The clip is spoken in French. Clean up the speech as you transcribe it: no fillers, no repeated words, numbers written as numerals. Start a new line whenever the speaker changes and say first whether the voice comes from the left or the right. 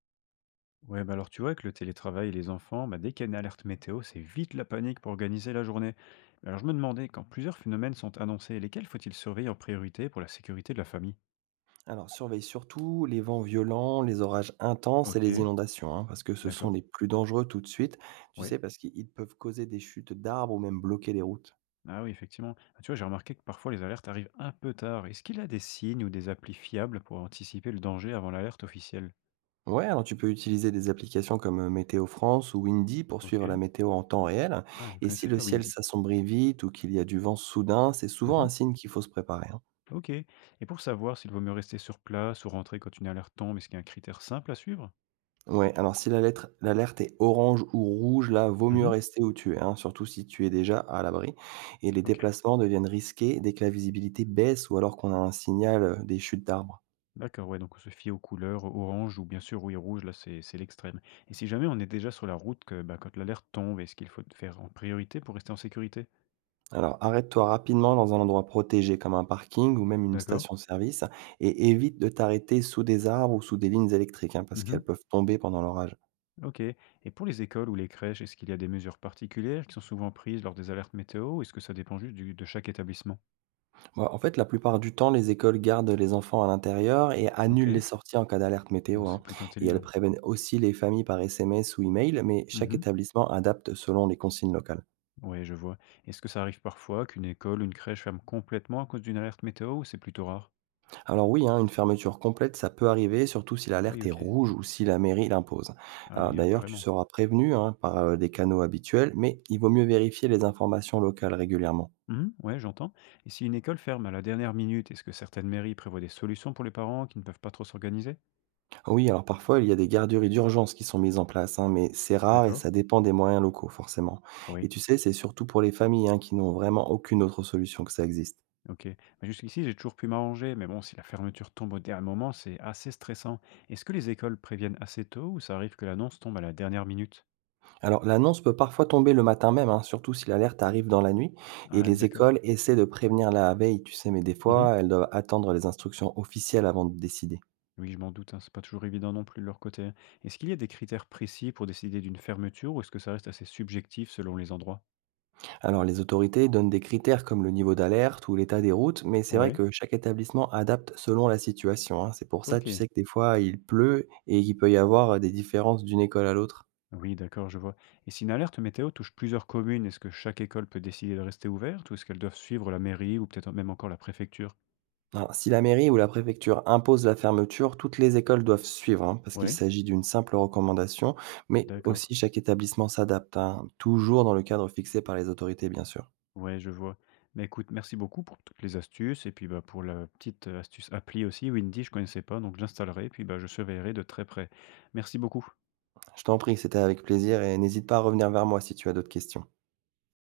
left: Ouais, bah alors tu vois, avec le télétravail et les enfants, bah dès qu'il y a une alerte météo, c'est vite la panique pour organiser la journée. Mais alors je me demandais, quand plusieurs phénomènes sont annoncés, lesquels faut-il surveiller en priorité pour la sécurité de la famille?
right: Alors, surveille surtout les vents violents, les orages intenses et les
left: Ok,
right: inondations, hein, parce que ce sont
left: d'accord.
right: les plus dangereux tout de suite. Tu
left: Oui.
right: sais, parce qu'ils ils peuvent causer des chutes d'arbres ou même bloquer les routes.
left: Ah oui, effectivement. Ah, tu vois, j'ai remarqué que parfois les alertes arrivent un peu tard. Est-ce qu'il a des signes ou des applis fiables pour anticiper le danger avant l'alerte officielle?
right: Ouais, alors tu peux utiliser des applications comme Météo France ou Windy pour
left: Ok.
right: suivre la météo en temps réel.
left: Ah, je ne
right: Et si
left: connaissais
right: le
left: pas
right: ciel
left: Windy.
right: s'assombrit vite ou qu'il y a du vent soudain, c'est souvent
left: Mhm.
right: un signe qu'il faut se préparer, hein.
left: Ok. Et pour savoir s'il vaut mieux rester sur place ou rentrer quand une alerte tombe, est-ce qu'il y a un critère simple à suivre?
right: Ouais, alors si la lettre l'alerte est orange ou rouge, là, vaut mieux
left: Mhm.
right: rester où tu es, hein, surtout si tu es déjà à l'abri. Et les
left: Ok.
right: déplacements deviennent risqués dès que la visibilité baisse ou alors qu'on a un signal des chutes d'arbres.
left: D'accord, ouais, donc on se fie aux couleurs orange ou bien sûr, oui, rouge, là, c'est l'extrême. Et si jamais on est déjà sur la route, que, bah, quand l'alerte tombe, est-ce qu'il faut faire en priorité pour rester en sécurité?
right: Alors arrête-toi rapidement dans un endroit protégé comme un parking ou même une
left: D'accord.
right: station-service, et évite de t'arrêter sous des arbres ou sous des lignes électriques, hein, parce
left: Mhm.
right: qu'elles peuvent tomber pendant l'orage.
left: Ok. Et pour les écoles ou les crèches, est-ce qu'il y a des mesures particulières qui sont souvent prises lors des alertes météo ou est-ce que ça dépend de chaque établissement?
right: Bah, en fait, la plupart du temps, les écoles gardent les enfants à l'intérieur et
left: Ok.
right: annulent les sorties en cas d'alerte
left: Bon,
right: météo,
left: c'est
right: hein.
left: plutôt
right: Et elles
left: intelligent.
right: préviennent aussi les familles par SMS ou email, mais chaque
left: Mhm.
right: établissement adapte selon les consignes locales.
left: Ouais, je vois. Est-ce que ça arrive parfois qu'une école ou une crèche ferme complètement à cause d'une alerte météo ou c'est plutôt rare?
right: Alors oui, hein, une fermeture complète, ça peut arriver, surtout si
left: Ah oui,
right: l'alerte est
left: ok.
right: rouge ou si la mairie l'impose.
left: Ah
right: Alors
left: oui, hein,
right: d'ailleurs, tu
left: carrément.
right: seras prévenu, hein, par des canaux habituels, mais il vaut mieux vérifier les informations locales régulièrement.
left: Mmh, ouais, j'entends. Et si une école ferme à la dernière minute, est-ce que certaines mairies prévoient des solutions pour les parents qui ne peuvent pas trop s'organiser?
right: Oui, alors parfois, il y a des garderies d'urgence qui sont mises en place, hein, mais c'est rare et
left: D'accord.
right: ça dépend des moyens locaux, forcément.
left: Oui,
right: Et tu sais, c'est surtout pour les familles, hein, qui n'ont vraiment aucune autre solution que ça existe.
left: ok. Mais jusqu'ici, j'ai toujours pu m'arranger, mais bon, si la fermeture tombe au dernier moment, c'est assez stressant. Est-ce que les écoles préviennent assez tôt ou ça arrive que l'annonce tombe à la dernière minute?
right: Alors, l'annonce peut parfois tomber le matin même, hein, surtout si l'alerte arrive dans la nuit, et
left: Ah oui,
right: les
left: d'accord.
right: écoles essaient de prévenir la veille, tu sais, mais des
left: Mhm.
right: fois, elles doivent attendre les instructions officielles avant de décider.
left: Oui, je m'en doute, hein, c'est pas toujours évident non plus de leur côté, hein. Est-ce qu'il y a des critères précis pour décider d'une fermeture ou est-ce que ça reste assez subjectif selon les endroits?
right: Alors, les autorités donnent des critères comme le niveau d'alerte ou l'état des routes, mais c'est vrai
left: Oui,
right: que chaque établissement adapte selon la situation, hein. C'est pour ça, tu
left: ok.
right: sais, que des fois, il pleut et qu'il peut y avoir des différences d'une école à l'autre.
left: Oui, d'accord, je vois. Et si une alerte météo touche plusieurs communes, est-ce que chaque école peut décider de rester ouverte ou est-ce qu'elles doivent suivre la mairie ou peut-être même encore la préfecture?
right: Alors, si la mairie ou la préfecture impose la fermeture, toutes les écoles doivent suivre, hein, parce qu'il
left: Oui,
right: s'agit d'une simple recommandation, mais
left: d'accord.
right: aussi chaque établissement s'adapte, hein, toujours dans le cadre fixé par les autorités, bien sûr.
left: Ouais, je vois. Mais écoute, merci beaucoup pour toutes les astuces et puis bah, pour la petite astuce appli aussi, Windy, je connaissais pas, donc je l'installerai et puis bah, je surveillerai de très près. Merci beaucoup.
right: Je t'en prie, c'était avec plaisir et n'hésite pas à revenir vers moi si tu as d'autres questions.